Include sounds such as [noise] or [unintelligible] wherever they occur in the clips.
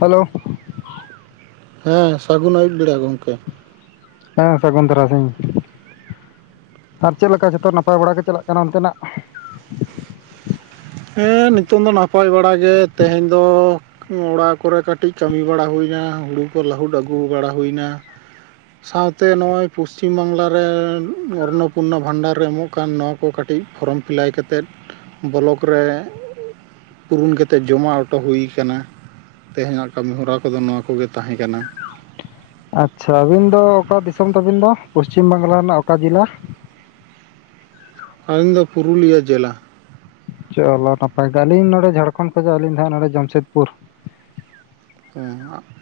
Hello. ᱦᱮᱸ ᱥᱟᱹᱜᱩᱱ ᱟᱹᱭᱩᱵ ᱵᱮᱲᱟ ᱜᱚᱢᱠᱮ᱾ ᱦᱮᱸ ᱥᱟᱹᱜᱩᱱ ᱛᱨᱟᱥᱤᱝ। ᱟᱨ ᱪᱮᱫ ᱞᱮᱠᱟ ᱡᱚᱛᱚ ᱱᱟᱯᱟᱭ ᱵᱟᱲᱟ ᱜᱮ ᱪᱟᱞᱟᱜ ᱠᱟᱱᱟ ᱚᱱᱛᱮᱱᱟᱜ? ᱦᱮᱸ ᱱᱤᱛᱚᱝ ᱫᱚ ᱱᱟᱯᱟᱭ ᱵᱟᱲᱟ ᱜᱮ ᱛᱮᱦᱮᱧ ᱫᱚ᱾ ᱚᱲᱟ ᱠᱚᱨᱮ ᱠᱟᱹᱴᱤᱡ ᱠᱟᱹᱢᱤ ᱵᱟᱲᱟ ᱦᱩᱭᱮᱱᱟ ᱦᱩᱲᱩ ᱠᱚ ᱞᱟᱹᱦᱩᱫ ᱟᱹᱜᱩ ᱵᱟᱲᱟ ᱦᱩᱭᱱᱟ ᱾ ᱥᱟᱶᱛᱮ ᱱᱚᱜᱼᱚᱭ ᱯᱚᱥᱪᱤᱢ ᱵᱟᱝᱜᱞᱟ ᱨᱮ ᱚᱨᱱᱚᱯᱩᱨᱱᱟ ᱵᱷᱟᱱᱰᱟᱨ ᱨᱮ ᱮᱢᱚᱜ ᱠᱟᱱ ᱱᱚ ᱠᱚ ᱠᱟᱹᱴᱤᱡ ᱯᱷᱨᱚᱢ ᱯᱷᱤᱞᱟᱭ ᱠᱟᱛᱮᱫ ᱵᱚᱞᱚᱠ ᱨᱮ ᱯᱩᱨᱩᱱ ᱠᱟᱛᱮᱜ ᱡᱚᱢᱟ ᱚᱴᱚ ᱦᱩᱭ ᱠᱟᱱᱟ᱾ ᱛᱮᱦᱮᱧᱟᱜ ᱠᱟᱹᱢᱤ ᱦᱚᱨᱟ ᱠᱚᱫᱚ ᱱᱚᱣᱟ ᱠᱚᱜᱮ ᱛᱟᱦᱮᱸ ᱠᱟᱱᱟ ᱾ ᱟᱪᱪᱷᱟ ᱟᱹᱵᱤᱱ ᱫᱚ ᱚᱠᱟ ᱫᱤᱥᱚᱢ ᱛᱟᱹᱵᱤᱱ ᱫᱚ ᱯᱚᱥᱪᱤᱢ ᱵᱟᱝᱜᱞᱟ ᱨᱮᱱᱟᱜ ᱚᱠᱟ ᱡᱤᱞᱞᱟ? ᱟᱞᱤᱧ ᱫᱚ ᱯᱩᱨᱩᱞᱤᱭᱟᱹ ᱡᱮᱞᱟ ᱾ ᱪᱚᱞᱚ ᱱᱟᱯᱟᱭ ᱜᱮ, ᱟᱹᱞᱤᱧ ᱱᱚᱸᱰᱮ ᱡᱷᱟᱲᱠᱷᱚᱸᱰ ᱠᱷᱚᱡᱟᱜ ᱟᱹᱞᱤᱧ ᱫᱚ ᱦᱟᱸᱜ ᱱᱚᱸᱰᱮ ᱡᱟᱢᱥᱮᱫᱽᱯᱩᱨ ᱾ ᱦᱚᱸ ᱦᱟᱜ ᱾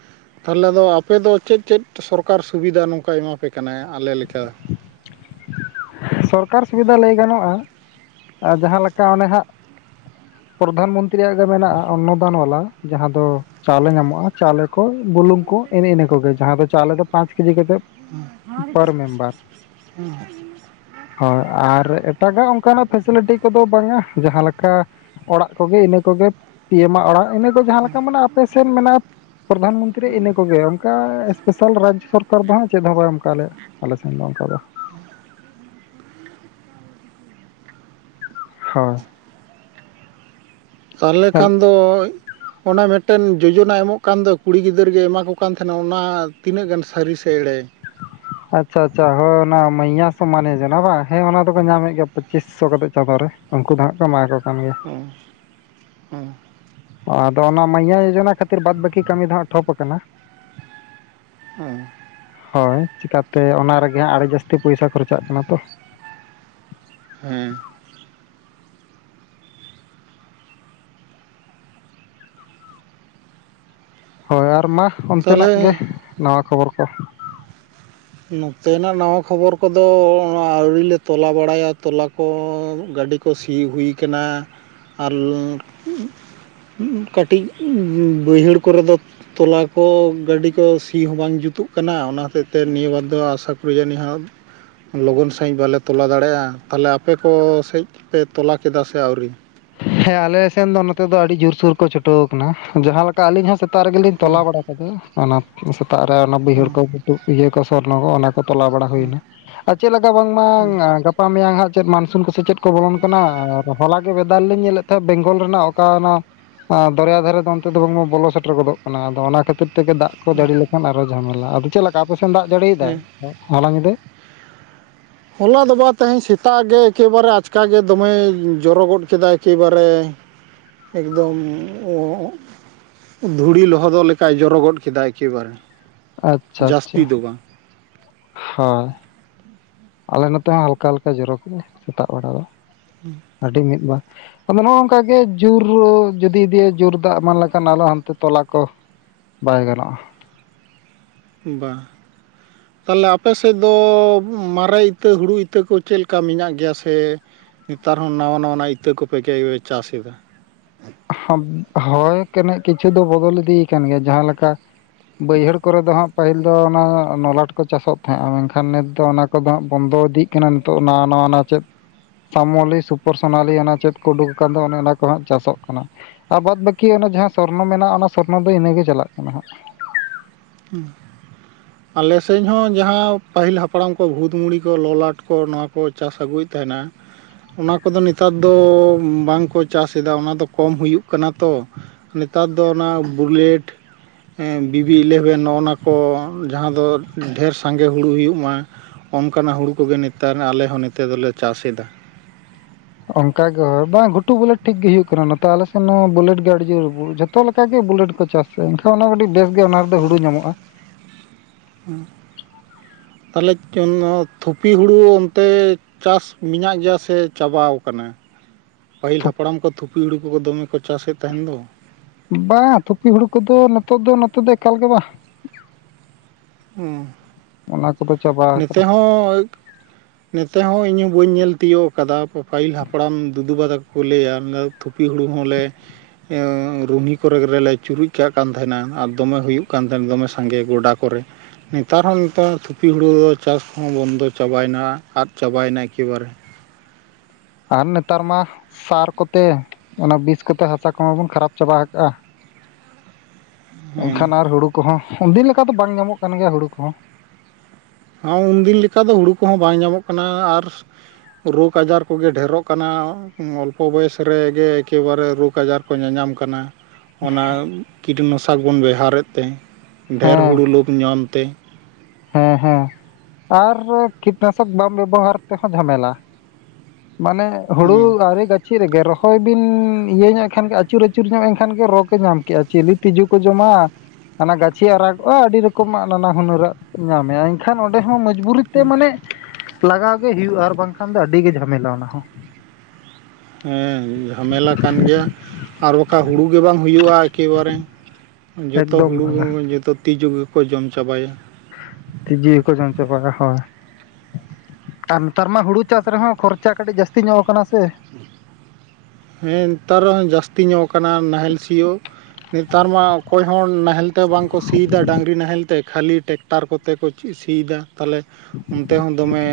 ᱛᱟᱦᱮᱞᱮ ᱫᱚ ᱟᱯᱮᱫᱚ ᱪᱮᱫ ᱪᱮᱫ ᱥᱚᱨᱠᱟᱨ ᱥᱩᱵᱤᱫᱟ ᱱᱚᱝᱠᱟᱭ ᱮᱢᱟᱯᱮ ᱠᱟᱱᱟᱭ ᱟᱞᱮ ᱞᱮᱠᱟ? ᱥᱚᱨᱠᱟᱨ ᱥᱩᱵᱤᱫᱟ ᱞᱟᱹᱭ ᱜᱟᱱᱚᱜᱼᱟ, ᱟᱨ ᱡᱟᱦᱟᱸᱞᱮᱠᱟ ᱚᱱᱮ ᱦᱟᱸᱜ ᱯᱨᱚᱫᱷᱟᱱ ᱢᱚᱱᱛᱨᱤᱭᱟᱜ ᱜᱮ ᱢᱮᱱᱟᱜᱼᱟ, ᱚᱱᱚᱫᱟᱱ ᱵᱟᱞᱟ ᱡᱟᱦᱟᱸ ᱫᱚᱼᱼ ᱪᱟᱣᱞᱮ ᱧᱟᱢᱚᱜᱼᱟ ᱪᱟᱣᱞᱮ ᱠᱚ ᱵᱩᱞᱩᱝ ᱠᱚ ᱮᱱᱮ ᱤᱱᱟᱹ ᱠᱚᱜᱮ, ᱡᱟᱦᱟᱸ ᱫᱚ ᱪᱟᱣᱞᱮ ᱫᱚ ᱯᱟᱸᱪ ᱠᱮᱡᱤ ᱠᱟᱛᱮᱜ ᱦᱚᱲ ᱜᱮ ᱦᱚᱭ ᱟᱨ ᱮᱴᱟᱜᱟᱜ ᱚᱱᱠᱟᱱᱟᱜ ᱯᱷᱮᱥᱮᱞᱤᱴᱤ ᱠᱚᱫᱚ ᱵᱟᱝ ᱟ ᱡᱟᱦᱟᱸ ᱞᱮᱠᱟ ᱚᱲᱟᱜ ᱠᱚᱜᱮ ᱤᱱᱟᱹ ᱠᱚᱜᱮ ᱯᱤᱭᱮᱢᱟᱜ ᱚᱲᱟᱜ ᱤᱱᱟᱹ ᱠᱚ ᱡᱟᱦᱟᱸ ᱞᱮᱠᱟ ᱢᱮᱱᱟᱜ ᱟᱯᱮ ᱥᱮᱱ ᱢᱮᱱᱟᱜ ᱯᱚᱨᱫᱷᱟᱱ ᱢᱚᱱᱛᱨᱤ ᱤᱱᱟᱹ ᱠᱚᱜᱮ ᱚᱱᱠᱟ ᱮᱥᱯᱮᱥᱟᱞ ᱨᱟᱡᱽ ᱥᱚᱨᱠᱟᱨ ᱫᱚ ᱦᱟᱸᱜ ᱪᱮᱫ ᱦᱚᱸ ᱵᱟᱭ ᱮᱢ ᱠᱟᱜ ᱞᱮᱭᱟ ᱾ ᱟᱞᱮ ᱥᱮᱱ ᱫᱚ ᱚᱱᱠᱟ ᱫᱚ ᱦᱚᱭ ᱛᱟᱦᱮᱞᱮ ᱠᱷᱟᱱ ᱫᱚ ᱚᱱᱟ ᱢᱤᱫᱴᱟᱝ ᱡᱚᱡᱚᱱᱟ ᱮᱢᱚᱜ ᱠᱟᱱ ᱫᱚ, ᱠᱩᱲᱤ ᱜᱤᱫᱟᱹᱨ ᱜᱮ ᱮᱢᱟ ᱠᱚ ᱠᱟᱱ ᱛᱮᱦᱮᱱᱟ ᱚᱱᱟ ᱛᱤᱱᱟᱹᱜ ᱜᱟᱱ ᱥᱟᱹᱨᱤ ᱥᱮ ᱮᱲᱮ? ᱟᱪᱪᱷᱟ ᱟᱪᱪᱷᱟ ᱦᱚᱭ ᱚᱱᱟ ᱢᱟᱸᱭᱭᱟ ᱥᱚᱢᱢᱟᱱᱮ ᱡᱚᱡᱱᱟ ᱵᱟᱝ, ᱦᱮᱸ ᱚᱱᱟ ᱫᱚᱠᱚ ᱧᱟᱢᱮᱜ ᱜᱮ ᱯᱩᱪᱤᱥᱥᱚ ᱠᱟᱛᱮᱜ ᱪᱟᱸᱫᱚ ᱨᱮ, ᱩᱱᱠᱩ ᱫᱚ ᱦᱟᱸᱜ ᱠᱚ ᱮᱢᱟ ᱠᱚ ᱠᱟᱱ ᱜᱮᱭᱟ ᱾ ᱚᱸ ᱟᱫᱚ ᱚᱱᱟ ᱢᱟᱸᱭᱭᱟ ᱡᱚᱡᱚᱱᱟ ᱠᱷᱟᱹᱛᱤᱨ ᱵᱟᱫ ᱵᱟᱹᱠᱤ ᱠᱟᱹᱢᱤ ᱫᱚ ᱦᱟᱸᱜ ᱴᱷᱚᱯ ᱠᱟᱱᱟ ᱾ ᱮᱦᱸ ᱦᱚᱭ ᱪᱤᱠᱟᱛᱮ ᱚᱱᱟ ᱨᱮᱜᱮ ᱦᱟᱸᱜ ᱟᱹᱰᱤ ᱡᱟᱹᱥᱛᱤ ᱯᱚᱭᱥᱟ ᱠᱷᱚᱨᱪᱟᱜ ᱠᱟᱱᱟ ᱛᱚ ᱾ ᱦᱮᱸ ᱦᱚᱭ ᱟᱨ ᱢᱟ, ᱚᱱᱛᱮᱱᱟᱜ ᱜᱮ ᱛᱟᱦᱚᱞᱮ ᱱᱟᱣᱟ ᱠᱷᱚᱵᱚᱨ ᱠᱚ? ᱱᱚᱛᱮᱱᱟᱜ ᱱᱟᱣᱟ ᱠᱷᱚᱵᱚᱨ ᱠᱚᱫᱚ, ᱚᱱᱮ ᱟᱹᱣᱨᱤ ᱞᱮ ᱛᱚᱞᱟ ᱵᱟᱲᱟᱭᱟ ᱛᱚᱞᱟ ᱠᱚ ᱜᱟᱹᱰᱤ ᱠᱚ ᱥᱤ ᱦᱩᱭ ᱠᱟᱱᱟ ᱟᱨ ᱦᱩᱸ, ᱠᱟᱹᱴᱤᱡ ᱵᱟᱹᱭᱦᱟᱹᱲ ᱠᱚᱨᱮ ᱫᱚ ᱛᱚᱞᱟ ᱠᱚ ᱜᱟᱹᱰᱤ ᱠᱚ ᱥᱤ ᱦᱚᱸ ᱵᱟᱝ ᱡᱩᱛᱩᱜ ᱠᱟᱱᱟ ᱚᱱᱟ ᱦᱚᱛᱮᱫ ᱛᱮ ᱱᱤᱭᱟᱹ ᱵᱟᱨ ᱫᱚ ᱟᱥᱟ ᱠᱚᱨᱮ ᱡᱟᱹᱱᱤ ᱦᱟᱸᱜ ᱞᱚᱜᱚᱱ ᱥᱟᱺᱦᱤᱡ ᱵᱟᱞᱮ ᱛᱚᱞᱟ ᱫᱟᱲᱮᱜᱼᱟ, ᱛᱟᱦᱚᱞᱮ ᱟᱯᱮ ᱠᱚ ᱥᱮᱡ ᱯᱮ ᱛᱚᱞᱟ ᱠᱮᱫᱟ ᱥᱮ ᱟᱹᱣᱨᱤ? ᱦᱮᱸ ᱟᱞᱮ ᱥᱮᱱ ᱫᱚ ᱱᱚᱛᱮ ᱫᱚ ᱟᱹᱰᱤ ᱡᱳᱨᱥᱳᱨ ᱠᱚ ᱪᱷᱩᱴᱟᱹᱣ ᱠᱟᱱᱟ, ᱡᱟᱦᱟᱸ ᱞᱮᱠᱟ ᱟᱹᱞᱤᱧ ᱦᱚᱸ ᱥᱮᱛᱟᱜ ᱨᱮᱜᱮ ᱞᱤᱧ ᱦᱮᱸ ᱛᱚᱞᱟ ᱵᱟᱲᱟ ᱟᱫᱚ ᱚᱱᱟ ᱥᱮᱛᱟᱜ ᱨᱮ ᱜᱮ ᱚᱱᱟ ᱦᱮᱸ ᱵᱟᱹᱭᱦᱟᱹᱲ ᱠᱚ ᱵᱩᱴᱩᱵ ᱤᱭᱟᱹ ᱠᱚ ᱥᱚᱨᱱᱚ ᱠᱚ ᱚᱱᱟ ᱛᱚᱞᱟ ᱵᱟᱲᱟ ᱦᱩᱭᱱᱟ, ᱟᱨ ᱪᱮᱜ ᱞᱮᱠᱟ ᱵᱟᱝᱢᱟ ᱦᱮᱸ ᱯᱟ ᱢᱮᱭᱟᱝ ᱦᱟᱸᱜ ᱪᱮᱫ ᱢᱟᱱᱥᱩᱱ ᱠᱚ ᱥᱮ ᱪᱮᱫ ᱠᱚ ᱵᱚᱞᱚᱱ ᱠᱟᱱᱟ ᱟᱨ ᱦᱚᱞᱟ ᱜᱮ ᱵᱮᱫᱟᱞ ᱞᱤ ᱧᱮᱞᱮᱜ ᱛᱟᱦᱮᱸᱜ ᱵᱮᱝᱜᱚᱞ ᱨᱮᱱᱟᱜ ᱚᱠᱟ ᱚᱱᱟ ᱟᱸ ᱫᱚᱨᱭᱟ ᱫᱷᱟᱨᱮ ᱫᱚ ᱚᱱᱛᱮ ᱫᱚ ᱵᱟᱝᱢᱟ ᱵᱚᱞᱚ ᱥᱮᱴᱮᱨ ᱜᱚᱫᱚᱜ ᱠᱟᱱᱟ, ᱟᱫᱚ ᱚᱱᱟ ᱠᱷᱟᱹᱛᱤᱨ ᱛᱮᱜᱮ ᱫᱟᱜ ᱠᱚ ᱡᱟᱹᱲᱤ ᱞᱮᱠᱷᱟᱱ ᱟᱨᱚ ᱡᱷᱟᱢᱮᱞᱟ ᱟᱫᱚ ᱪᱮᱫ ᱞᱮᱠᱟ ᱟᱯᱮ ᱥᱮᱱ ᱫᱟᱜ ᱡᱟᱹᱲᱤᱭ ᱫᱟᱭ ᱦᱮᱸ ᱦᱚᱞᱟ ᱧᱤᱫᱟᱹ? ᱦᱚᱞᱟ ᱫᱚ ᱵᱟᱝ ᱛᱮᱦᱮᱧ ᱥᱮᱛᱟᱜ ᱜᱮ ᱮᱠᱮᱵᱟᱨᱮ ᱟᱪᱠᱟ ᱜᱮ ᱫᱚᱢᱮ ᱡᱚᱨᱚ ᱜᱚᱫ ᱠᱮᱫᱟ ᱮᱠᱮᱵᱟᱨᱮ᱾ ᱮᱠᱫᱚᱢ ᱚᱸ ᱫᱷᱩᱲᱤ ᱞᱚᱦᱚᱫᱚᱜ ᱞᱮᱠᱟᱭ ᱡᱚᱨᱚ ᱜᱚᱫ ᱠᱮᱫᱟᱭ ᱮᱠᱮᱵᱟᱨᱮ᱾ ᱟᱪᱪᱷᱟ ᱟᱪᱪᱷᱟ ᱡᱟᱹᱥᱛᱤ ᱫᱚ ᱦᱳᱭ ᱟᱞᱮ ᱱᱚᱛᱮ ᱦᱚᱸ ᱦᱟᱞᱠᱟ ᱦᱟᱞᱠᱟ ᱡᱚᱨᱚ ᱠᱮᱫᱟᱭ ᱥᱮᱛᱟᱜ ᱵᱮᱲᱟ ᱫᱚ᱾ ᱦᱩᱸ ᱟᱹᱰᱤ ᱢᱤᱫ ᱵᱟ ᱟᱫᱚ ᱱᱚᱜᱼᱚ ᱱᱚᱝᱠᱟ ᱜᱮ ᱡᱩᱨ ᱡᱩᱫᱤ ᱤᱫᱤᱭᱟᱭ ᱡᱳᱨ ᱫᱟᱜ ᱮᱢᱟᱱ ᱞᱮᱠᱷᱟᱱ ᱟᱨᱚ ᱦᱟᱱᱛᱮ ᱛᱚᱞᱟ ᱠᱚ ᱵᱟᱭ ᱜᱟᱱᱚᱜᱼᱟ ᱵᱟᱝ [inaudible] ᱛᱟᱦᱚᱞᱮ ᱟᱯᱮ ᱥᱮᱫ ᱫᱚ ᱢᱟᱨᱮ ᱤᱛᱟᱹ ᱦᱩᱲᱩ ᱤᱛᱟᱹ ᱠᱚ ᱪᱮᱫ ᱞᱮᱠᱟ ᱢᱮᱱᱟᱜ ᱜᱮᱭᱟ ᱥᱮ ᱱᱮᱛᱟᱨ ᱦᱚᱸ ᱱᱟᱣᱟ ᱱᱟᱣᱟᱱᱟᱜ ᱤᱛᱟᱹ ᱠᱚᱯᱮ ᱪᱟᱥ ᱮᱫᱟ ᱦᱚᱭ ᱠᱟᱹᱱᱤᱡ ᱠᱤᱪᱷᱩ ᱫᱚ ᱵᱚᱫᱚᱞ ᱤᱫᱤᱭ ᱟᱠᱟᱱ ᱜᱮᱭᱟ ᱡᱟᱦᱟᱸᱞᱮᱠᱟ ᱵᱟᱹᱭᱦᱟᱹᱲ ᱠᱚᱨᱮ ᱫᱚ ᱦᱟᱸᱜ ᱯᱟᱹᱦᱤᱞ ᱫᱚ ᱚᱱᱟ ᱱᱚᱞᱟᱴ ᱠᱚ ᱪᱟᱥᱚᱜ ᱛᱟᱦᱮᱸᱜᱼᱟ ᱢᱮᱱᱠᱷᱟᱱ ᱱᱤᱛ ᱫᱚ ᱚᱱᱟ ᱠᱚᱫᱚ ᱦᱟᱸᱜ ᱵᱚᱱᱫᱚ ᱤᱫᱤᱜ ᱠᱟᱱᱟ ᱱᱤᱛᱚᱜ ᱱᱟᱣᱟ ᱱᱟᱣᱟ ᱱᱟ ᱪᱮᱫ ᱥᱟᱢᱚᱞᱤ ᱥᱩᱯᱩᱨ ᱥᱳᱱᱟᱞᱤ ᱚᱱᱟ ᱪᱮᱫ ᱠᱚ ᱩᱰᱩᱠ ᱟᱠᱟᱱ ᱫᱚ ᱚᱱᱮ ᱚᱱᱟ ᱠᱚ ᱦᱟᱸᱜ ᱪᱟᱥᱚᱜ ᱠᱟᱱᱟ ᱟᱨ ᱵᱟᱫ ᱵᱟᱹᱠᱤ ᱚᱱᱮ ᱡᱟᱦᱟᱸ ᱥᱚᱨᱱᱚ ᱢᱮᱱᱟᱜᱼᱟ ᱚᱱᱟ ᱥᱚᱨᱱᱚ ᱫᱚ ᱤᱱᱟᱹᱜᱮ ᱪᱟᱞᱟᱜ ᱠᱟᱱᱟ ᱦᱟᱸᱜ᱾ ᱦᱮᱸ ᱟᱞᱮ ᱥᱮᱫ ᱦᱚᱸ ᱡᱟᱦᱟᱸ ᱯᱟᱹᱦᱤᱞ ᱦᱟᱯᱲᱟᱢ ᱠᱚ ᱵᱷᱩᱛ ᱢᱩᱲᱤ ᱠᱚ ᱞᱚᱞᱟᱴ ᱠᱚ ᱱᱚᱣᱟ ᱠᱚ ᱠᱚ ᱪᱟᱥ ᱟᱹᱜᱩᱭᱮᱫ ᱛᱟᱦᱮᱸᱱᱟ ᱚᱱᱟ ᱠᱚᱫᱚ ᱱᱮᱛᱟᱨ ᱫᱚ ᱵᱟᱝᱠᱚ ᱪᱟᱥ ᱮᱫᱟ ᱚᱱᱟ ᱫᱚ ᱠᱚᱢ ᱦᱩᱭᱩᱜ ᱠᱟᱱᱟ ᱛᱚ ᱱᱮᱛᱟᱨ ᱫᱚ ᱚᱱᱟ ᱵᱩᱞᱮᱴ ᱵᱤᱵᱤ ᱤᱞᱮᱯᱷ ᱵᱮ ᱱᱚᱜᱼᱚ ᱱᱟ ᱠᱚ ᱡᱟᱦᱟᱸ ᱫᱚ ᱰᱷᱮᱨ ᱥᱟᱸᱜᱮ ᱦᱩᱲᱩ ᱦᱩᱭᱩᱜ ᱢᱟ ᱚᱱᱠᱟᱱᱟᱜ ᱦᱩᱲᱩ ᱠᱚ ᱜᱮ ᱱᱮᱛᱟᱨ ᱟᱞᱮ ᱦᱚᱸ ᱱᱮᱛᱮ ᱫᱚᱞᱮ ᱪᱟᱥ ᱮᱫᱟ ᱚᱱᱠᱟ ᱜᱮ ᱦᱳᱭ ᱵᱟᱝ ᱜᱷᱩᱴᱩ ᱵᱩᱞᱮᱴ ᱴᱷᱤᱠ ᱜᱮ ᱦᱩᱭᱩᱜ ᱠᱟᱱᱟ ᱱᱚᱛᱮ ᱟᱞᱮ ᱥᱮᱱ ᱵᱩᱞᱮᱴ ᱜᱮ ᱟᱹᱰᱤ ᱡᱳᱨ ᱦᱩ ᱡᱷᱚ ᱛᱚ ᱞᱮᱠᱟ ᱜᱮ ᱵᱩᱞᱟᱹᱴ ᱠᱚ ᱪᱟᱥᱟ ᱮᱱᱠᱷᱟᱱ ᱚᱱᱟ ᱠᱟᱹᱴᱤᱡ ᱵᱮᱥ ᱜᱮ ᱚᱱᱟ ᱨᱮᱫᱚ ᱦᱩᱲᱩ ᱧᱟᱢᱚᱜᱼᱟ ᱛᱟᱦᱚᱞᱮ ᱛᱷᱩᱯᱤ ᱦᱩᱲᱩ ᱚᱱᱛᱮ ᱪᱟᱥ ᱢᱮᱱᱟᱜ ᱜᱮᱭᱟ ᱥᱮ ᱪᱟᱵᱟᱣ ᱠᱟᱱᱟ [inaudible] ᱯᱟᱹᱦᱤᱞ ᱦᱟᱯᱲᱟᱢ ᱠᱚ ᱛᱷᱩᱯᱤ ᱦᱩᱲᱩ ᱠᱚ ᱫᱚᱢᱮ ᱠᱚ ᱪᱟᱥ ᱮᱫ ᱛᱟᱦᱮᱸᱱ ᱫᱚ ᱵᱟᱝ ᱛᱷᱩᱯᱤ ᱦᱩᱲᱩ ᱠᱚᱫᱚ ᱱᱤᱛᱚᱜ ᱫᱚ ᱱᱚᱛᱮ ᱫᱚ ᱮᱠᱟᱞ ᱜᱮ ᱵᱟᱝ ᱦᱮᱸ ᱚᱱᱟ ᱠᱚᱫᱚ ᱪᱟᱵᱟᱜ ᱱᱤᱛᱮ ᱦᱚᱸ ᱱᱛᱮ ᱦᱚᱸ ᱤᱧ ᱦᱚᱸ ᱵᱟᱹᱧ ᱧᱮᱞ ᱛᱤᱭᱳᱜ ᱟᱠᱟᱫᱟ ᱯᱟᱹᱦᱤᱞ ᱦᱟᱯᱲᱟᱢ ᱫᱩᱫᱩ ᱵᱟ ᱛᱟᱠᱚ ᱠᱚ ᱞᱟᱹᱭᱟ ᱛᱷᱩᱯᱤ ᱦᱩᱲᱩ ᱦᱚᱸᱞᱮ ᱮ ᱨᱩᱦᱤᱱᱤ ᱠᱚᱨᱮ ᱨᱮᱞᱮ ᱪᱩᱨᱩᱡ ᱠᱟᱜ ᱠᱟᱱ ᱛᱟᱦᱮᱱᱟ ᱟᱨ ᱫᱚᱢᱮ ᱦᱩᱭᱩᱜ ᱠᱟᱱ ᱛᱟᱦᱮᱱᱟ ᱫᱚᱢᱮ ᱥᱟᱸᱜᱮ ᱜᱚᱰᱟ ᱠᱚᱨᱮ ᱱᱮᱛᱟᱨ ᱦᱚᱸ ᱱᱮᱛᱟᱨ ᱛᱷᱩᱯᱤ ᱦᱩᱲᱩ ᱫᱚ ᱪᱟᱥ ᱦᱚᱸ ᱵᱚᱱᱫᱚ ᱪᱟᱵᱟᱭᱮᱱᱟ ᱟᱫ ᱪᱟᱵᱟᱭᱮᱱᱟ ᱮᱠᱮ ᱵᱟᱨᱮ ᱟᱨ ᱱᱮᱛᱟᱨ ᱢᱟ ᱥᱟᱨ ᱠᱚᱛᱮ ᱚᱱᱟ ᱵᱤᱥ ᱠᱚᱛᱮ ᱦᱟᱥᱟ ᱠᱚᱢᱟ ᱵᱚᱱ ᱠᱷᱟᱨᱟᱯ ᱪᱟᱵᱟ ᱟᱠᱟᱜᱼᱟ ᱦᱮᱸ ᱮᱱᱠᱷᱟᱱ ᱟᱨ ᱦᱩᱲᱩ ᱠᱚᱦᱚᱸ ᱩᱱᱫᱤᱱ ᱞᱮᱠᱟ ᱫᱚ ᱵᱟᱝ ᱧᱟᱢᱚᱜ ᱠᱟᱱ ᱜᱮᱭᱟ ᱦᱩᱲᱩ ᱠᱚᱦᱚᱸ ᱦᱚᱸ ᱩᱱᱫᱤᱱ ᱞᱮᱠᱟ ᱫᱚ ᱦᱩᱲᱩ ᱠᱚᱦᱚᱸ ᱵᱟᱝ ᱧᱟᱢᱚᱜ ᱠᱟᱱᱟ ᱟᱨ ᱨᱳᱜᱽ ᱟᱡᱟᱨ ᱠᱚ ᱜᱮ ᱰᱷᱮᱨᱚᱜ ᱠᱟᱱᱟ ᱚᱞᱯᱚ ᱵᱚᱭᱮᱥ ᱨᱮᱜᱮ ᱮᱠᱮᱵᱟᱨᱮ ᱨᱳᱜᱽ ᱟᱡᱟᱨ ᱠᱚ ᱧᱟᱧᱟᱢ ᱠᱟᱱᱟ ᱚᱱᱟ ᱠᱤᱴᱱᱟᱥᱚᱠ ᱵᱚᱱ ᱵᱮᱣᱦᱟᱨᱮᱫ ᱛᱮ ᱰᱷᱮᱨ ᱦᱮᱸ ᱦᱩᱲᱩ ᱞᱳᱵᱽ ᱧᱟᱢ ᱛᱮ ᱦᱮᱸ ᱦᱮᱸ ᱟᱨ ᱠᱤᱴᱱᱟᱥᱚᱠ ᱵᱟᱢ ᱵᱮᱵᱚᱦᱟᱨ ᱛᱮᱦᱚᱸ ᱡᱷᱟᱢᱮᱞᱟ ᱢᱟᱱᱮ ᱦᱩᱲᱩ ᱟ. ᱣᱨᱤ ᱜᱟ- ᱪᱮᱫ ᱨᱮᱜᱮ ᱨᱚᱦᱚᱭ ᱵᱤᱱ ᱤᱭᱟᱹ ᱧᱚᱜ ᱮ ᱠᱷᱟᱱᱜᱮ ᱟᱹᱪᱩᱨ ᱟᱹᱪᱩᱨ ᱧᱚᱜ ᱮᱱ ᱠᱷᱟᱱ ᱜᱮ ᱨᱚ ᱠᱚ ᱧᱟᱢ ᱠᱮᱫᱼᱟ ᱪᱮᱞᱮ ᱛᱤᱡᱩ ᱠᱚ ᱡᱚᱢᱟ ᱦᱟᱱᱟ ᱜᱟᱹᱪᱷᱤ ᱟᱨᱟᱜᱚᱜᱼᱟ ᱟᱹᱰᱤ ᱨᱚᱠᱚᱢᱟᱜ ᱱᱟᱱᱟ ᱦᱩᱱᱟᱹᱨᱟᱜ ᱧᱟᱢᱮᱫᱼᱟ ᱮᱱᱠᱷᱟᱱ ᱚᱸᱰᱮ ᱦᱚᱸ ᱢᱚᱡᱽᱵᱩᱨᱤ ᱛᱮ ᱢᱟᱱᱮ ᱞᱟᱜᱟᱣ ᱜᱮ ᱦᱩᱭᱩᱜᱼᱟ ᱟᱨ ᱵᱟᱝᱠᱷᱟᱱ ᱫᱚ ᱟᱹᱰᱤ ᱜᱮ ᱡᱷᱟᱢᱮᱞᱟ ᱚᱱᱟ ᱦᱚᱸ ᱦᱮᱸ ᱡᱷᱟᱢᱮᱞᱟ ᱠᱟᱱ ᱜᱮᱭᱟ ᱟᱨ ᱵᱟᱠᱷᱟᱱ ᱦᱩᱲᱩ ᱜᱮ ᱵᱟᱝ ᱦᱩᱭᱩᱜᱼᱟ ᱮᱠᱮᱵᱟᱨᱮ ᱡᱚᱛᱚ ᱮᱠᱫᱚᱢ ᱦᱩᱲᱩ ᱵᱟᱝᱟ ᱡᱚᱛᱚ ᱛᱤᱡᱩ ᱜᱮᱠᱚ ᱡᱚᱢ ᱪᱟᱵᱟᱭᱟ ᱛᱤᱡᱩ ᱜᱮᱠᱚ ᱡᱚᱢ ᱪᱟᱵᱟᱭᱟ ᱦᱚᱭ ᱟᱨ ᱱᱮᱛᱟᱨ ᱢᱟ ᱦᱩᱲᱩ ᱪᱟᱥ ᱨᱮᱦᱚᱸ ᱠᱷᱚᱨᱪᱟ ᱠᱟᱹᱴᱤᱡ ᱡᱟᱹᱥᱛᱤ ᱧᱚᱜ ᱠᱟᱱᱟ ᱥᱮ ᱦᱮᱸ ᱱᱮᱛᱟᱨ ᱡᱟᱹᱥᱛᱤ ᱾ ᱧᱚᱜ ᱠᱟᱱᱟ ᱱᱟᱦᱮᱞ ᱥᱤᱭᱳᱜ ᱱᱮᱛᱟᱨ ᱢᱟ ᱚᱠᱚᱭ ᱦᱚᱸ ᱱᱟᱦᱮᱞ ᱛᱮ ᱵᱟᱝ ᱠᱚ ᱥᱤᱭᱮᱫᱟ ᱰᱟᱝᱨᱤ ᱱᱟᱦᱮᱞ ᱛᱮ ᱠᱷᱟᱹᱞᱤ ᱴᱮᱠ ᱴᱟᱨ ᱠᱚᱛᱮ ᱠᱚ ᱪᱤ ᱥᱤᱭᱮᱫᱟ ᱛᱟᱦᱚᱞᱮ ᱚᱱᱛᱮ ᱦᱚᱸ ᱫᱚᱢᱮ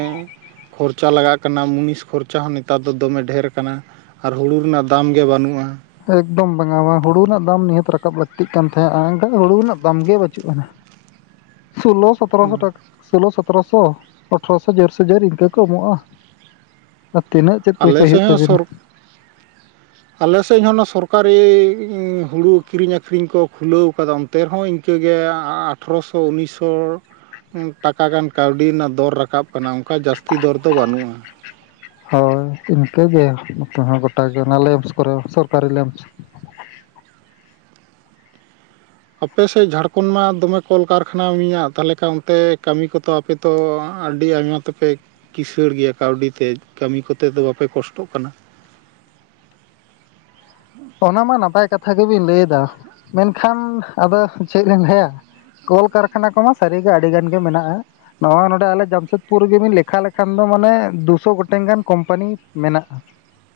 ᱠᱷᱚᱨᱪᱟ ᱞᱟᱜᱟᱜ ᱠᱟᱱᱟ ᱢᱩᱱᱤᱥ ᱠᱷᱚᱨᱪᱟ ᱦᱚᱸ ᱱᱮᱛᱟᱨ ᱫᱚᱢᱮ ᱰᱷᱮᱨ ᱠᱟᱱᱟ ᱾ ᱟᱨ ᱦᱩᱲᱩ ᱨᱮᱱᱟᱜ ᱫᱟᱢ ᱜᱮ ᱵᱟᱹᱱᱩᱜᱼᱟ ᱾ ᱮᱠᱫᱚᱢ ᱵᱟᱝ ᱟ ᱵᱟ ᱦᱩᱲᱩ ᱨᱮᱱᱟᱜ ᱫᱟᱢ ᱱᱤᱦᱟᱹᱛ ᱨᱟᱠᱟᱵ ᱞᱟᱹᱠᱛᱤᱜ ᱠᱟᱱ ᱛᱟᱦᱮᱸᱫ ᱟᱨ ᱮᱱᱠᱷᱟᱱ ᱦᱩᱲᱩ ᱨᱮᱱᱟᱜ ᱫᱟᱢ ᱜᱮ ᱵᱟᱹᱪᱩᱜ ᱟ ᱾ ᱥᱳᱞᱚ ᱥᱚ ᱥᱚᱛᱮᱨᱚᱥᱚ ᱴᱟᱠᱟ ᱥᱳᱞᱳ ᱥᱚᱛᱮᱨᱚᱥᱚ ᱟᱴᱷᱨᱚᱥᱚ ᱡᱳᱨᱥᱮ ᱡᱳᱨ ᱤᱱᱠᱟᱹ ᱠᱚ ᱮᱢᱚᱜᱼᱟ ᱾ ᱛᱤᱱᱟᱹᱜ ᱪᱮᱫ ᱯᱚᱭᱥᱟ ᱟᱞᱮ ᱥᱮᱫ ᱦᱩᱭᱩᱜ ᱦᱚᱸ ᱛᱟᱵᱤᱱᱟ ᱥᱚᱨ ᱾ ᱟᱞᱮ ᱥᱮᱫ ᱦᱚᱸ ᱚᱱᱟ ᱥᱚᱨᱠᱟᱨᱤ ᱦᱩᱲᱩ ᱠᱤᱨᱤᱧ ᱟᱠᱠᱷᱨᱤᱧ ᱠᱚ ᱠᱷᱩᱞᱟᱹᱣ ᱠᱟᱫᱟ ᱾ ᱛᱮ ᱨᱮᱦᱚᱸ ᱤᱱᱠᱟᱹᱜᱮ ᱟᱴᱷᱨᱚᱥᱚ ᱩᱱᱤᱥᱚ ᱴᱟᱠᱟ ᱜᱟᱱ ᱠᱟᱹᱣᱰᱤ ᱨᱮᱱᱟᱜ ᱫᱚᱨ ᱨᱟᱠᱟᱵ ᱠᱟᱱᱟ ᱚᱱᱠᱟ ᱡᱟᱹᱥᱛᱤ ᱫᱚᱨ ᱫᱚ ᱵᱟᱹᱱᱩᱜᱼᱟ ᱦᱳᱭ ᱤᱱᱠᱟᱹᱜᱮ ᱱᱚᱛᱮ ᱦᱚᱸ ᱜᱚᱴᱟᱜᱮ ᱚᱱᱟ ᱞᱮᱢᱥ ᱠᱚᱨᱮ ᱥᱚᱨᱠᱟᱨᱤ ᱞᱮᱢᱥ ᱟᱯᱮᱥᱮᱫ ᱡᱷᱟᱲᱠᱷᱚᱸᱰ ᱢᱟ ᱫᱚᱢᱮ ᱠᱚᱞᱠᱟᱨᱠᱷᱟᱱᱟ ᱢᱤᱧᱟᱜᱟ ᱛᱟᱦᱚᱞᱮ ᱠᱷᱟᱱ ᱚᱱᱛᱮ ᱠᱟᱹᱢᱤ ᱠᱚᱛᱚ ᱟᱯᱮ ᱛᱚ ᱟᱹᱰᱤ ᱟᱭᱢᱟ ᱛᱮᱯᱮ ᱠᱤᱥᱟᱹᱲ ᱜᱮᱭᱟ ᱠᱟᱹᱣᱰᱤ ᱛᱮ ᱠᱟᱹᱢᱤ ᱠᱚᱛᱮ ᱫᱚ ᱵᱟᱯᱮ ᱠᱚᱥᱴᱚᱜ ᱠᱟᱱᱟ ᱚᱱᱟ ᱢᱟ ᱱᱟᱯᱟᱭ ᱠᱟᱛᱷᱟ ᱜᱮᱵᱤᱱ ᱞᱟᱹᱭ ᱫᱟ ᱢᱮᱱᱠᱷᱟᱱ ᱟᱫᱚ ᱪᱮᱫ ᱞᱤᱧ ᱞᱟᱹᱭᱟ ᱾ ᱠᱚᱞᱠᱟᱨᱠᱷᱟᱱᱟ ᱠᱚᱢᱟ ᱥᱟᱹᱨᱤᱜᱮ ᱟᱹᱰᱤ ᱜᱟᱱ ᱜᱮ ᱢᱮᱱᱟᱜᱼᱟ ᱾ ᱱᱚᱣᱟ ᱱᱚᱰᱮ ᱟᱞᱮ ᱡᱟᱢᱥᱮᱫᱽᱯᱩᱨ ᱨᱮᱜᱮᱵᱤᱱ ᱞᱮᱠᱷᱟ ᱞᱮᱠᱷᱟᱱ ᱫᱚ ᱢᱟᱱᱮ ᱫᱩᱥᱚ ᱜᱚᱴᱟᱝ ᱜᱟᱱ ᱠᱳᱢᱯᱟᱱᱤ ᱢᱮᱱᱟᱜᱼᱟ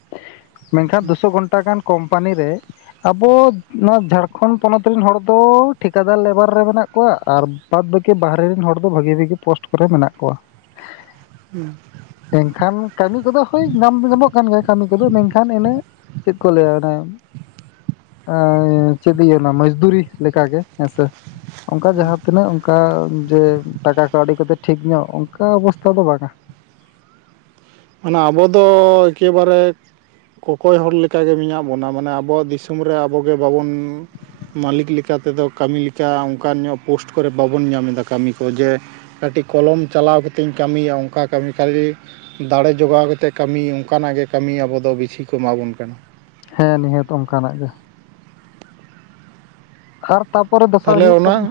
᱾ ᱢᱮᱱᱠᱷᱟᱱ ᱫᱩᱥᱚ ᱜᱚᱴᱟᱝ ᱜᱟᱱ ᱠᱳᱢᱯᱟᱱᱤ ᱨᱮ ᱟᱵᱚ ᱱᱚᱣᱟ ᱡᱷᱟᱲᱠᱷᱚᱸᱰ ᱯᱚᱱᱚᱛ ᱨᱮᱱ ᱦᱚᱲ ᱫᱚ ᱴᱷᱤᱠᱟᱹᱫᱟᱨ ᱞᱮᱵᱟᱨ ᱨᱮ ᱢᱮᱱᱟᱜ ᱠᱚᱣᱟ ᱟᱨ ᱵᱟᱫ ᱵᱟᱹᱠᱤ ᱵᱟᱦᱨᱮ ᱨᱮᱱ ᱦᱚᱲ ᱫᱚ ᱵᱷᱟᱜᱤ ᱵᱷᱟᱜᱤ ᱯᱳᱥᱴ ᱠᱚᱨᱮ ᱢᱮᱱᱟᱜ ᱠᱚᱣᱟ ᱾ ᱦᱩᱸ ᱮᱱᱠᱷᱟᱱ ᱠᱟᱹᱢᱤ ᱠᱚᱫᱚ ᱦᱳᱭ ᱧᱟᱢ ᱫᱚ ᱧᱟᱢᱚᱜ ᱠᱟᱱ ᱜᱮᱭᱟ ᱠᱟᱹᱢᱤ ᱠᱚᱫᱚ ᱢᱮᱱᱠᱷᱟᱱ ᱤᱱᱟᱹ ᱠᱚ ᱞᱟ. ᱭᱟ ᱚᱱᱮ ᱮ ᱪᱮᱫ ᱤᱧ ᱞᱟ. ᱭᱟᱢᱟ ᱢᱚᱡᱽᱫᱩᱨᱤ ᱞᱮᱠᱟᱜ ᱜᱮ ᱦᱮᱸᱥᱮ ᱚᱱᱠᱟ ᱡᱟᱦᱟᱸ ᱛᱤᱱᱟᱹᱜ ᱚᱱᱠᱟ ᱡᱮ ᱴᱟᱠᱟ ᱠᱟᱹᱣᱰᱤ ᱠᱚᱛᱮ ᱴᱷᱤᱠ ᱧᱚᱜ ᱚᱱᱠᱟ ᱚᱵᱚᱥᱛᱷᱟ ᱫᱚ ᱵᱟᱝ ᱟ ᱾ ᱢᱟᱱᱮ ᱟᱵᱚ ᱫᱚ ᱮᱠᱮᱵᱟᱨᱮ ᱠᱚᱠᱚᱭ ᱦᱚᱲ ᱞᱮᱠᱟᱜᱮ ᱢᱮᱱᱟᱜ ᱵᱚᱱᱟ ᱢᱟᱱᱮ ᱟᱵᱚᱣᱟᱜ ᱫᱤᱥᱚᱢ ᱨᱮ ᱟᱵᱚᱜᱮ ᱵᱟᱵᱚᱱ ᱢᱟᱹᱞᱤᱠ ᱞᱮᱠᱟ ᱛᱮᱫᱚ ᱠᱟᱹᱢᱤ ᱞᱮᱠᱟ ᱚᱱᱠᱟ ᱧᱚᱜ ᱯᱳᱥᱴ ᱠᱚᱨᱮ ᱵᱟᱵᱚᱱ ᱧᱟᱢ ᱮᱫᱟ ᱠᱟᱹᱢᱤ ᱠᱚ ᱡᱮ ᱠᱟᱹᱴᱤᱡ ᱠᱚᱞᱚᱢ ᱪᱟᱞᱟᱣ ᱠᱟᱛᱮᱧ ᱠᱟᱹᱢᱤᱭᱟ ᱚᱱᱠᱟ ᱠᱟᱹᱢᱤ [unintelligible] ᱫᱟᱲᱮ ᱡᱚᱜᱟᱣ ᱠᱟᱛᱮ ᱠᱟᱹᱢᱤ ᱚᱱᱠᱟᱱᱟᱜ ᱜᱮ ᱠᱟᱹᱢᱤ ᱟᱵᱚ ᱫᱚ ᱵᱤᱥᱤ ᱠᱚ ᱮᱢᱟᱵᱚᱱ ᱠᱟᱱᱟ ᱾ ᱦᱮᱸ ᱱᱤᱦᱟᱹᱛ ᱚᱱᱠᱟᱱᱟᱜ ᱜᱮ ᱾ ᱟᱨ ᱛᱟᱯᱚᱨᱮ ᱫᱚᱥᱟᱨ ᱛᱟᱦᱚᱞᱮ ᱦᱩᱭᱩᱜ ᱚᱱᱟ ᱠᱟᱱᱟ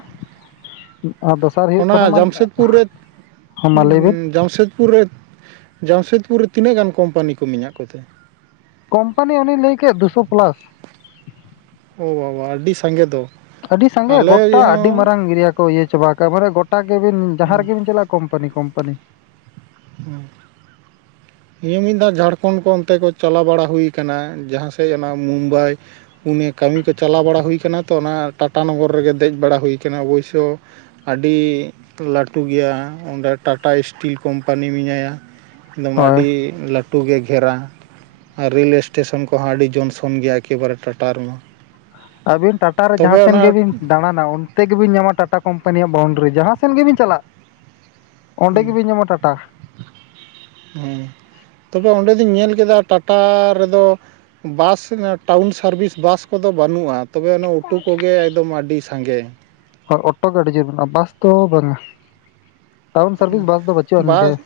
ᱟᱨ ᱫᱚᱥᱟᱨ ᱦᱩᱭᱩᱜ ᱚᱱᱟ ᱠᱟᱱᱟ ᱢᱟ ᱡᱟᱢᱥᱮᱫᱽᱯᱩᱨ ᱦᱟᱸ ᱢᱟ ᱞᱟᱹᱭᱵᱮᱱ ᱯᱩᱨ ᱨᱮ ᱡᱟᱢᱥᱮᱫᱽᱯᱩᱨ ᱨᱮ ᱛᱤᱱᱟᱹᱜ ᱜᱟᱱ ᱠᱳᱢᱯᱟᱱᱤ ᱠᱚ ᱢᱮᱱᱟᱜ ᱠᱚᱛᱮ ᱠᱳᱢᱯᱟᱱᱤ ᱚᱱᱤᱧ ᱞᱟᱹᱭ ᱠᱮᱫ ᱫᱩᱥᱚ ᱯᱞᱟᱥ ᱚ ᱵᱟᱵᱟ ᱟᱹᱰᱤ ᱥᱟᱸᱜᱮ ᱫᱚ ᱟᱹᱰᱤ ᱥᱟᱸᱜᱮ ᱟᱞᱮ ᱜᱚᱴᱟ ᱟᱹᱰᱤ ᱢᱟᱨᱟᱝ ᱮᱨᱤᱭᱟ ᱠᱚ ᱤᱭᱟᱹ ᱪᱟᱵᱟ ᱟᱠᱟᱜᱼᱟ ᱢᱟᱱᱮ ᱜᱚᱴᱟᱜ ᱜᱮᱵᱤᱱ ᱡᱟᱦᱟᱸ ᱨᱮᱜᱮᱵᱤᱱ ᱪᱟᱞᱟᱜᱼᱟ ᱾ ᱠᱳᱢᱯᱟᱱᱤ ᱠᱳᱢᱯᱟᱱᱤ ᱦᱩᱸ ᱱᱤᱭᱟᱹ ᱢᱤᱫ ᱫᱷᱟᱣ ᱡᱷᱟᱲᱠᱷᱚᱸᱰ ᱠᱚ ᱚᱱᱛᱮ ᱠᱚ ᱪᱟᱞᱟᱣ ᱵᱟᱲᱟ ᱦᱩᱭ ᱠᱟᱱᱟ ᱡᱟᱦᱟᱸ ᱥᱮᱡ ᱚᱱᱟ ᱢᱩᱢᱵᱟᱭ ᱯᱩᱱᱮ ᱠᱟᱹᱢᱤ ᱠᱚ ᱪᱟᱞᱟᱣ ᱵᱟᱲᱟ ᱦᱩᱭ ᱠᱟᱱᱟ ᱛᱚ ᱚᱱᱟ ᱴᱟᱴᱟ ᱱᱚᱜᱚᱨ ᱨᱮᱜᱮ ᱫᱮᱡᱽ ᱵᱟᱲᱟ ᱦᱩᱭ ᱠᱟᱱᱟ ᱚᱵᱚᱥᱥᱳᱭ ᱟᱹᱰᱤ ᱞᱟᱹᱴᱩ ᱜᱮᱭᱟ ᱚᱸᱰᱮ ᱴᱟᱴᱟ ᱤᱥᱴᱤᱞ ᱠᱳᱢᱯᱟᱱᱤ ᱠᱳᱢᱯᱟᱱᱤ ᱢᱮᱱᱟᱭᱟ ᱮᱠᱫᱚᱢ ᱦᱳᱭ ᱟᱹᱰᱤ ᱞᱟᱹᱴᱩ ᱜᱷᱮᱨᱟ ᱟᱨ ᱨᱮᱹᱞ ᱮᱥᱴᱮᱥᱚᱱ ᱠᱚᱦᱚᱸ ᱟᱹᱰᱤ ᱡᱚᱱᱥᱚᱱ ᱜᱮᱭᱟ ᱮᱠᱮᱵᱟᱨᱮ ᱴᱟᱴᱟ ᱨᱮᱢᱟ ᱾ ᱟᱹᱵᱤᱱ ᱴᱟᱴᱟᱨᱮ ᱡᱟᱦᱟᱸ ᱥᱮᱱ ᱜᱮᱵᱤᱱ ᱫᱟᱬᱟᱱᱟ ᱩᱱ ᱠᱟᱛᱮ ᱜᱮᱵᱮᱱ ᱧᱟᱢᱟ ᱴᱟᱴᱟ ᱠᱳᱢᱯᱟᱱᱤᱭᱟᱜ ᱵᱟᱣᱩᱱᱰᱨᱤ ᱡᱟᱦᱟᱸ ᱥᱮᱫ ᱜᱮᱵᱤᱱ ᱪᱟᱞᱟᱜ ᱚᱸᱰᱮ ᱜᱮᱵᱮᱱ ᱧᱟᱢᱟ ᱴᱟᱴᱟ ᱦᱩᱸ ᱛᱚᱵᱮ ᱚᱸᱰᱮ ᱫᱩᱧ ᱧᱮᱞ ᱠᱮᱫᱟ ᱴᱟᱴᱟ ᱨᱮᱫᱚ ᱵᱟᱥ ᱴᱟᱣᱩᱱ ᱥᱟᱨᱵᱷᱤᱥ ᱵᱟᱥ ᱠᱚᱫᱚ ᱵᱟᱹᱱᱩᱜᱼᱟ ᱾ ᱛᱚᱵᱮ ᱚᱱᱟ ᱩᱴᱩ ᱠᱚᱜᱮ ᱮᱠᱫᱚᱢ ᱟᱹᱰᱤ ᱥᱟᱸᱜᱮ ᱾ ᱦᱳᱭ ᱚᱴᱚ ᱜᱮ ᱟᱹᱰᱤ ᱡᱳᱨ ᱜᱮ, ᱵᱟᱥ ᱫᱚ ᱵᱟᱝᱟ ᱴᱟᱣᱩᱱ ᱥᱟᱨᱵᱷᱤᱥ ᱵᱟᱥ ᱫᱚ ᱵᱟᱹᱪᱩᱜᱼᱟᱱ ᱵᱟᱥ ᱜᱮᱭᱟ᱾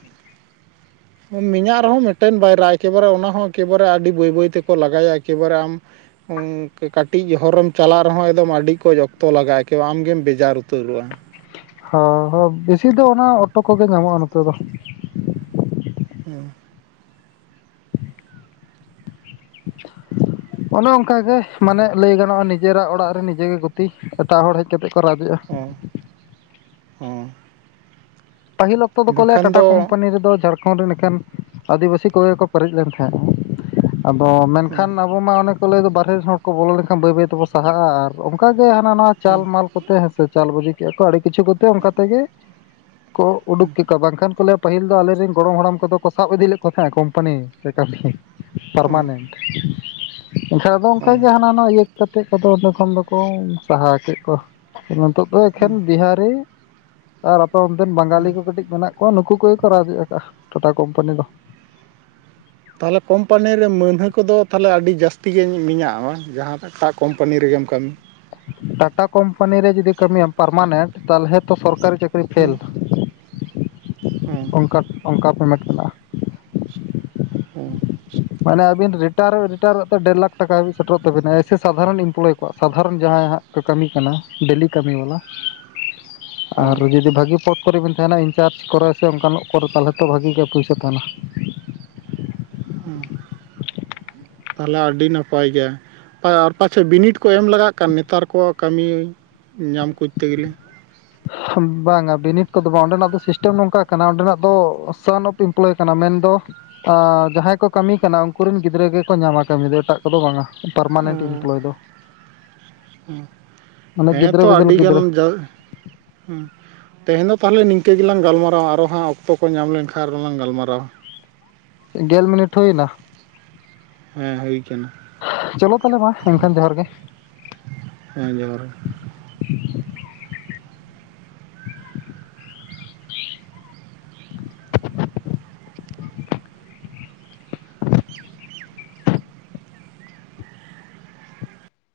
[inaudible] ᱢᱮᱱᱟᱜ ᱨᱮᱦᱚᱸ ᱢᱤᱫᱴᱮᱱ ᱵᱟᱭᱨᱟ ᱮᱠᱮᱵᱟᱨᱮ ᱚᱱᱟᱦᱚᱸ ᱮᱠᱮᱵᱟᱨᱮ ᱟᱹᱰᱤ ᱵᱟᱹᱭ ᱵᱟᱹᱭ ᱛᱮᱠᱚ ᱞᱟᱜᱟᱭᱟ ᱮᱠᱮᱵᱟᱨᱮ ᱟᱢ ᱠᱟᱹᱴᱤᱡᱽ ᱦᱚᱨᱮᱢ ᱪᱟᱞᱟᱜ ᱨᱮᱦᱚᱸ ᱮᱠᱫᱚᱢ ᱟᱹᱰᱤ ᱠᱚ ᱡᱚᱠᱛᱚ ᱞᱟᱜᱟᱭ ᱟᱢᱜᱮᱢ ᱵᱮᱡᱟᱨ ᱩᱛᱟᱹᱨᱚᱜᱼᱟ ᱾ ᱦ ᱦᱚ ᱵᱮᱥᱤ ᱫᱚ ᱚᱱᱟ ᱚᱴᱚ ᱠᱚᱜᱮ ᱧᱟᱢᱚᱜᱼᱟ ᱱᱚᱛᱮ ᱫᱚ ᱾ ᱦᱩᱸ [inaudible] ᱚᱱᱮ ᱚᱱᱠᱟᱜᱮ ᱢᱟᱱᱮ ᱞᱟᱹᱭ ᱜᱟᱱᱚᱜᱼᱟ ᱱᱤᱡᱮᱨᱟᱜ ᱚᱲᱟᱜ ᱨᱮ ᱱᱤᱡᱮ ᱜᱩᱛᱤ ᱮᱴᱟᱜ ᱦᱚᱲ ᱦᱮᱡᱽ ᱠᱟᱛᱮᱫ ᱠᱚ ᱨᱟᱡᱽ ᱮᱜᱼᱟ᱾ ᱦᱩᱸ ᱦᱩᱸ ᱯᱟᱹᱦᱤᱞ ᱚᱠᱛᱚ ᱫᱚ ᱠᱚ ᱞᱟᱹᱭᱟ ᱴᱟᱴᱟ ᱫᱚ ᱠᱳᱢᱯᱟᱱᱤ ᱨᱮᱫᱚ ᱡᱷᱟᱲᱰ ᱠᱷᱚᱱ ᱮᱠᱟᱱ ᱟᱹᱫᱤᱵᱟᱹᱥᱤ ᱠᱚᱜᱮ ᱠᱚ ᱯᱮᱨᱮᱡ ᱞᱮᱱ ᱛᱟᱦᱮᱸᱼᱟ ᱟᱫᱚ ᱦᱮᱸ ᱢᱮᱱᱠᱷᱟᱱ ᱟᱵᱚ ᱢᱟ ᱚᱱᱮ ᱠᱚ ᱞᱟᱹᱭ ᱫᱚ ᱵᱟᱨᱦᱮ ᱨᱮᱱ ᱦᱚᱲ ᱠᱚ ᱵᱚᱞᱚ ᱞᱮᱱᱠᱷᱟᱱ ᱵᱟᱹᱭ ᱵᱟᱹᱭ ᱛᱮᱵᱚᱱ ᱥᱟᱦᱟᱜᱼᱟ ᱟᱨ ᱚᱱᱠᱟᱜ ᱜᱮ ᱦᱟᱱᱟ ᱱᱟᱣᱟ ᱪᱟᱞ ᱦᱮᱸ ᱢᱟᱞ ᱠᱚᱛᱮ ᱦᱮᱸᱥᱮ ᱪᱟᱞ ᱵᱟᱹᱡᱤ ᱠᱮᱜᱼᱟ ᱠᱚ ᱟᱹᱰᱤ ᱠᱤᱪᱷᱩ ᱠᱚᱛᱮ ᱚᱱᱠᱟ ᱛᱮᱜᱮ ᱠᱚ ᱩᱰᱩᱠ ᱠᱮ ᱠᱚᱣᱟ ᱵᱟᱝᱠᱷᱟᱱ ᱠᱚ- ᱞᱟᱹᱭᱼᱟ ᱯᱟᱹᱦᱤᱞ ᱫᱚ ᱟᱞᱮᱨᱤᱱ ᱜᱚᱲᱚᱢ ᱦᱟᱲᱟᱢ ᱠᱚᱫᱚ ᱠᱚ ᱥᱟᱵ ᱤᱫᱤᱞ ᱞᱮᱫ ᱠᱚ ᱛᱟᱦᱮᱸᱱᱟ ᱠᱳᱢᱯᱟᱱᱤ ᱠᱟᱹᱢᱤ ᱦᱮᱸ ᱯᱟᱨᱢᱟᱱᱮᱱᱴ ᱾ ᱮᱱᱠᱷᱟᱱ ᱟᱫᱚ ᱦᱮᱸ ᱚᱱᱠᱟᱜᱮ ᱦᱟᱱᱟ ᱱᱚᱣᱟ ᱤᱭᱟᱹ ᱠᱟᱛᱮᱫ ᱠᱚᱫᱚ ᱚᱸᱰᱮ ᱠᱷᱚᱱᱚᱱ ᱫᱚᱠᱚ ᱥᱟᱦᱟ ᱠᱮᱫ ᱠᱚᱣᱟ᱾ ᱱᱤᱛᱚᱜ ᱫᱚ ᱮᱠᱷᱮᱱ ᱦᱮᱸ ᱵᱤᱦᱟᱨᱤ ᱟᱨ ᱟᱯᱮ ᱚᱱᱛᱮᱱ ᱵᱟᱝᱜᱟᱞᱤ ᱠᱚ ᱠᱟᱹᱴᱤᱡ ᱢᱮᱱᱟᱜ ᱠᱚ ᱠᱚ ᱱᱩᱠᱩ ᱠᱚᱜᱮ ᱨᱟᱡᱽ ᱮᱭᱟ ᱟᱠᱟᱜᱼᱟ ᱴᱟᱴᱟ ᱠᱳᱢᱯᱟᱱᱤ ᱫᱚ ᱛᱟᱦᱚᱞᱮ ᱠᱳᱢᱯᱟᱱᱤ ᱨᱮ ᱢᱟᱹᱱᱦᱟᱹ ᱠᱚᱫᱚ ᱛᱟᱦᱚᱞᱮ ᱟᱹᱰᱤ ᱡᱟᱹᱥᱛᱤ ᱜᱮ ᱢᱮᱱᱟᱜᱼᱟ ᱢᱟ ᱡᱟᱦᱟᱸ ᱮᱴᱟᱜ ᱠᱳᱢᱯᱟᱱᱤ ᱨᱮᱜᱮᱢ ᱠᱟᱹᱢᱤ ᱾ ᱴᱟᱴᱟ ᱠᱳᱢᱯᱟᱱᱤ ᱨᱮ ᱡᱩᱫᱤ ᱠᱟᱹᱢᱤᱭᱟᱢ ᱯᱟᱨᱢᱟᱱᱮᱱᱴ ᱛᱟᱦᱚᱞᱮ ᱛᱚ ᱥᱚᱨᱠᱟᱨᱤ ᱪᱟᱹᱠᱨᱤ ᱯᱷᱮᱞ, ᱦᱮᱸ ᱦᱮᱸ ᱦᱮᱸ ᱚᱱᱠᱟ ᱚᱱᱠᱟ ᱯᱮᱢᱮᱱᱴ ᱢᱮᱱᱟᱜᱼᱟ ᱾ ᱦᱩᱸ ᱢᱟᱱᱮ ᱟᱵᱤᱱ ᱨᱤᱴᱟᱨ ᱨᱤᱴᱟᱨᱚᱜ ᱛᱮ ᱰᱮᱲ ᱞᱟᱠᱷ ᱴᱟᱠᱟ ᱦᱟᱹᱵᱤᱡᱽ ᱥᱮᱴᱮᱨ ᱛᱟᱵᱤᱱᱟ ᱮᱭᱥᱮ ᱥᱟᱫᱷᱟᱨᱚᱱ ᱮᱢᱯᱞᱚᱭ ᱠᱚᱣᱟᱜ ᱥᱟᱫᱷᱟᱨᱚᱱ ᱡᱟᱦᱟᱸ ᱦᱟᱸᱜ ᱠᱚ ᱠᱟᱹᱢᱤ ᱠᱟᱱᱟ ᱰᱮᱞᱤ ᱠᱟᱹᱢᱤ ᱵᱟᱞᱟ ᱟᱨ ᱦᱮᱸ ᱡᱩᱫᱤ ᱵᱷᱟᱹᱜᱤ ᱯᱚᱫ ᱠᱚᱨᱮᱵᱤᱱ ᱛᱟᱦᱮᱱᱟ ᱤᱱᱪᱟᱨᱡᱽ ᱠᱚᱨᱮ ᱥᱮ ᱚᱱᱠᱟᱱᱟ ᱠᱚᱨᱮ ᱛᱟᱦᱚᱞᱮ ᱛᱚ ᱵᱷᱟᱜᱤ ᱜᱮ ᱯᱩᱭᱥᱟᱹ ᱛᱟᱦᱮᱱᱟ ᱚᱸ ᱛᱟᱦᱞᱮ ᱟᱹᱰᱤ ᱱᱟᱯᱟᱭ ᱜᱮᱭᱟ ᱾ ᱟᱨ ᱯᱟᱪᱮᱫ ᱵᱤᱱᱤᱰ ᱠᱚ ᱮᱢ ᱞᱟᱜᱟᱜ ᱠᱟᱱᱟ ᱱᱮᱛᱟᱨ ᱠᱚ ᱠᱟᱹᱢᱤ ᱧᱟᱢ ᱠᱚᱡᱛᱮ ᱜᱮᱞᱮ ᱵᱟᱝᱟ ᱵᱤᱱᱤᱰ ᱠᱚᱫᱚ ᱵᱟᱝ ᱚᱸᱰᱮᱱᱟᱜ ᱫᱚ ᱥᱤᱥᱴᱮᱢ ᱱᱚᱝᱠᱟ ᱠᱟᱱᱟ ᱾ ᱚᱸᱰᱮᱱᱟᱜ ᱫᱚ ᱥᱟᱱ ᱚᱯᱷ ᱮᱢᱯᱞᱚᱭ ᱠᱟᱱᱟ ᱢᱮᱱᱫᱚ ᱡᱟᱦᱟᱸᱭ ᱠᱚ ᱠᱟᱹᱢᱤ ᱠᱟᱱᱟ ᱩᱱᱠ ᱨᱮᱱ ᱜᱤᱫᱽᱨᱟᱹ ᱜᱮᱠᱚ ᱧᱟᱢᱟ ᱠᱟᱹᱢᱤ ᱫᱚ ᱾ ᱮᱴᱟᱜ ᱠᱚᱫᱚ ᱵᱟᱝᱼᱟ ᱚ ᱯᱟᱨᱢᱟᱱᱮᱱᱴ ᱮᱢᱯᱞᱚᱭ ᱫᱚ ᱢᱟᱱᱮ ᱦᱮᱸ ᱛᱚ ᱜᱤᱫᱽᱨᱟᱹ ᱵᱤᱫᱟᱹᱞ ᱟᱹᱰᱤ ᱜᱟᱱ ᱜᱤᱫᱽᱨᱟᱹ ᱡᱟ ᱦᱸ ᱛᱮᱦᱮᱧ ᱫᱚ ᱛᱟᱦᱞᱮ ᱱᱤᱝᱠᱟᱹ ᱜᱮᱞᱟᱝ ᱜᱟᱞ ᱢᱟᱨᱟᱣᱟ ᱟᱨᱚ ᱦᱟᱸᱜ ᱚᱠᱛᱚ ᱠᱚ ᱧᱟᱢ ᱞᱮᱱᱠᱷᱟᱱ ᱟᱨᱦᱳᱸ ᱞᱟᱝ ᱜᱟᱞᱢᱟᱨᱟᱣᱟ ᱾ ᱜᱮᱞ ᱢᱤᱱᱤᱴ ᱦᱩᱭᱱᱟ ᱾ ᱦᱮᱸ ᱦᱩᱭ ᱠᱟᱱᱟ ᱾ ᱪᱚᱞᱚ ᱛᱟᱦᱚᱞᱮ ᱢᱟ ᱮᱱᱠᱷᱟᱱ ᱡᱚᱦᱟᱨ ᱜᱮ ᱾ ᱦᱮᱸ ᱡᱚᱦᱟᱨ ᱜᱮ ᱾ [inaudible]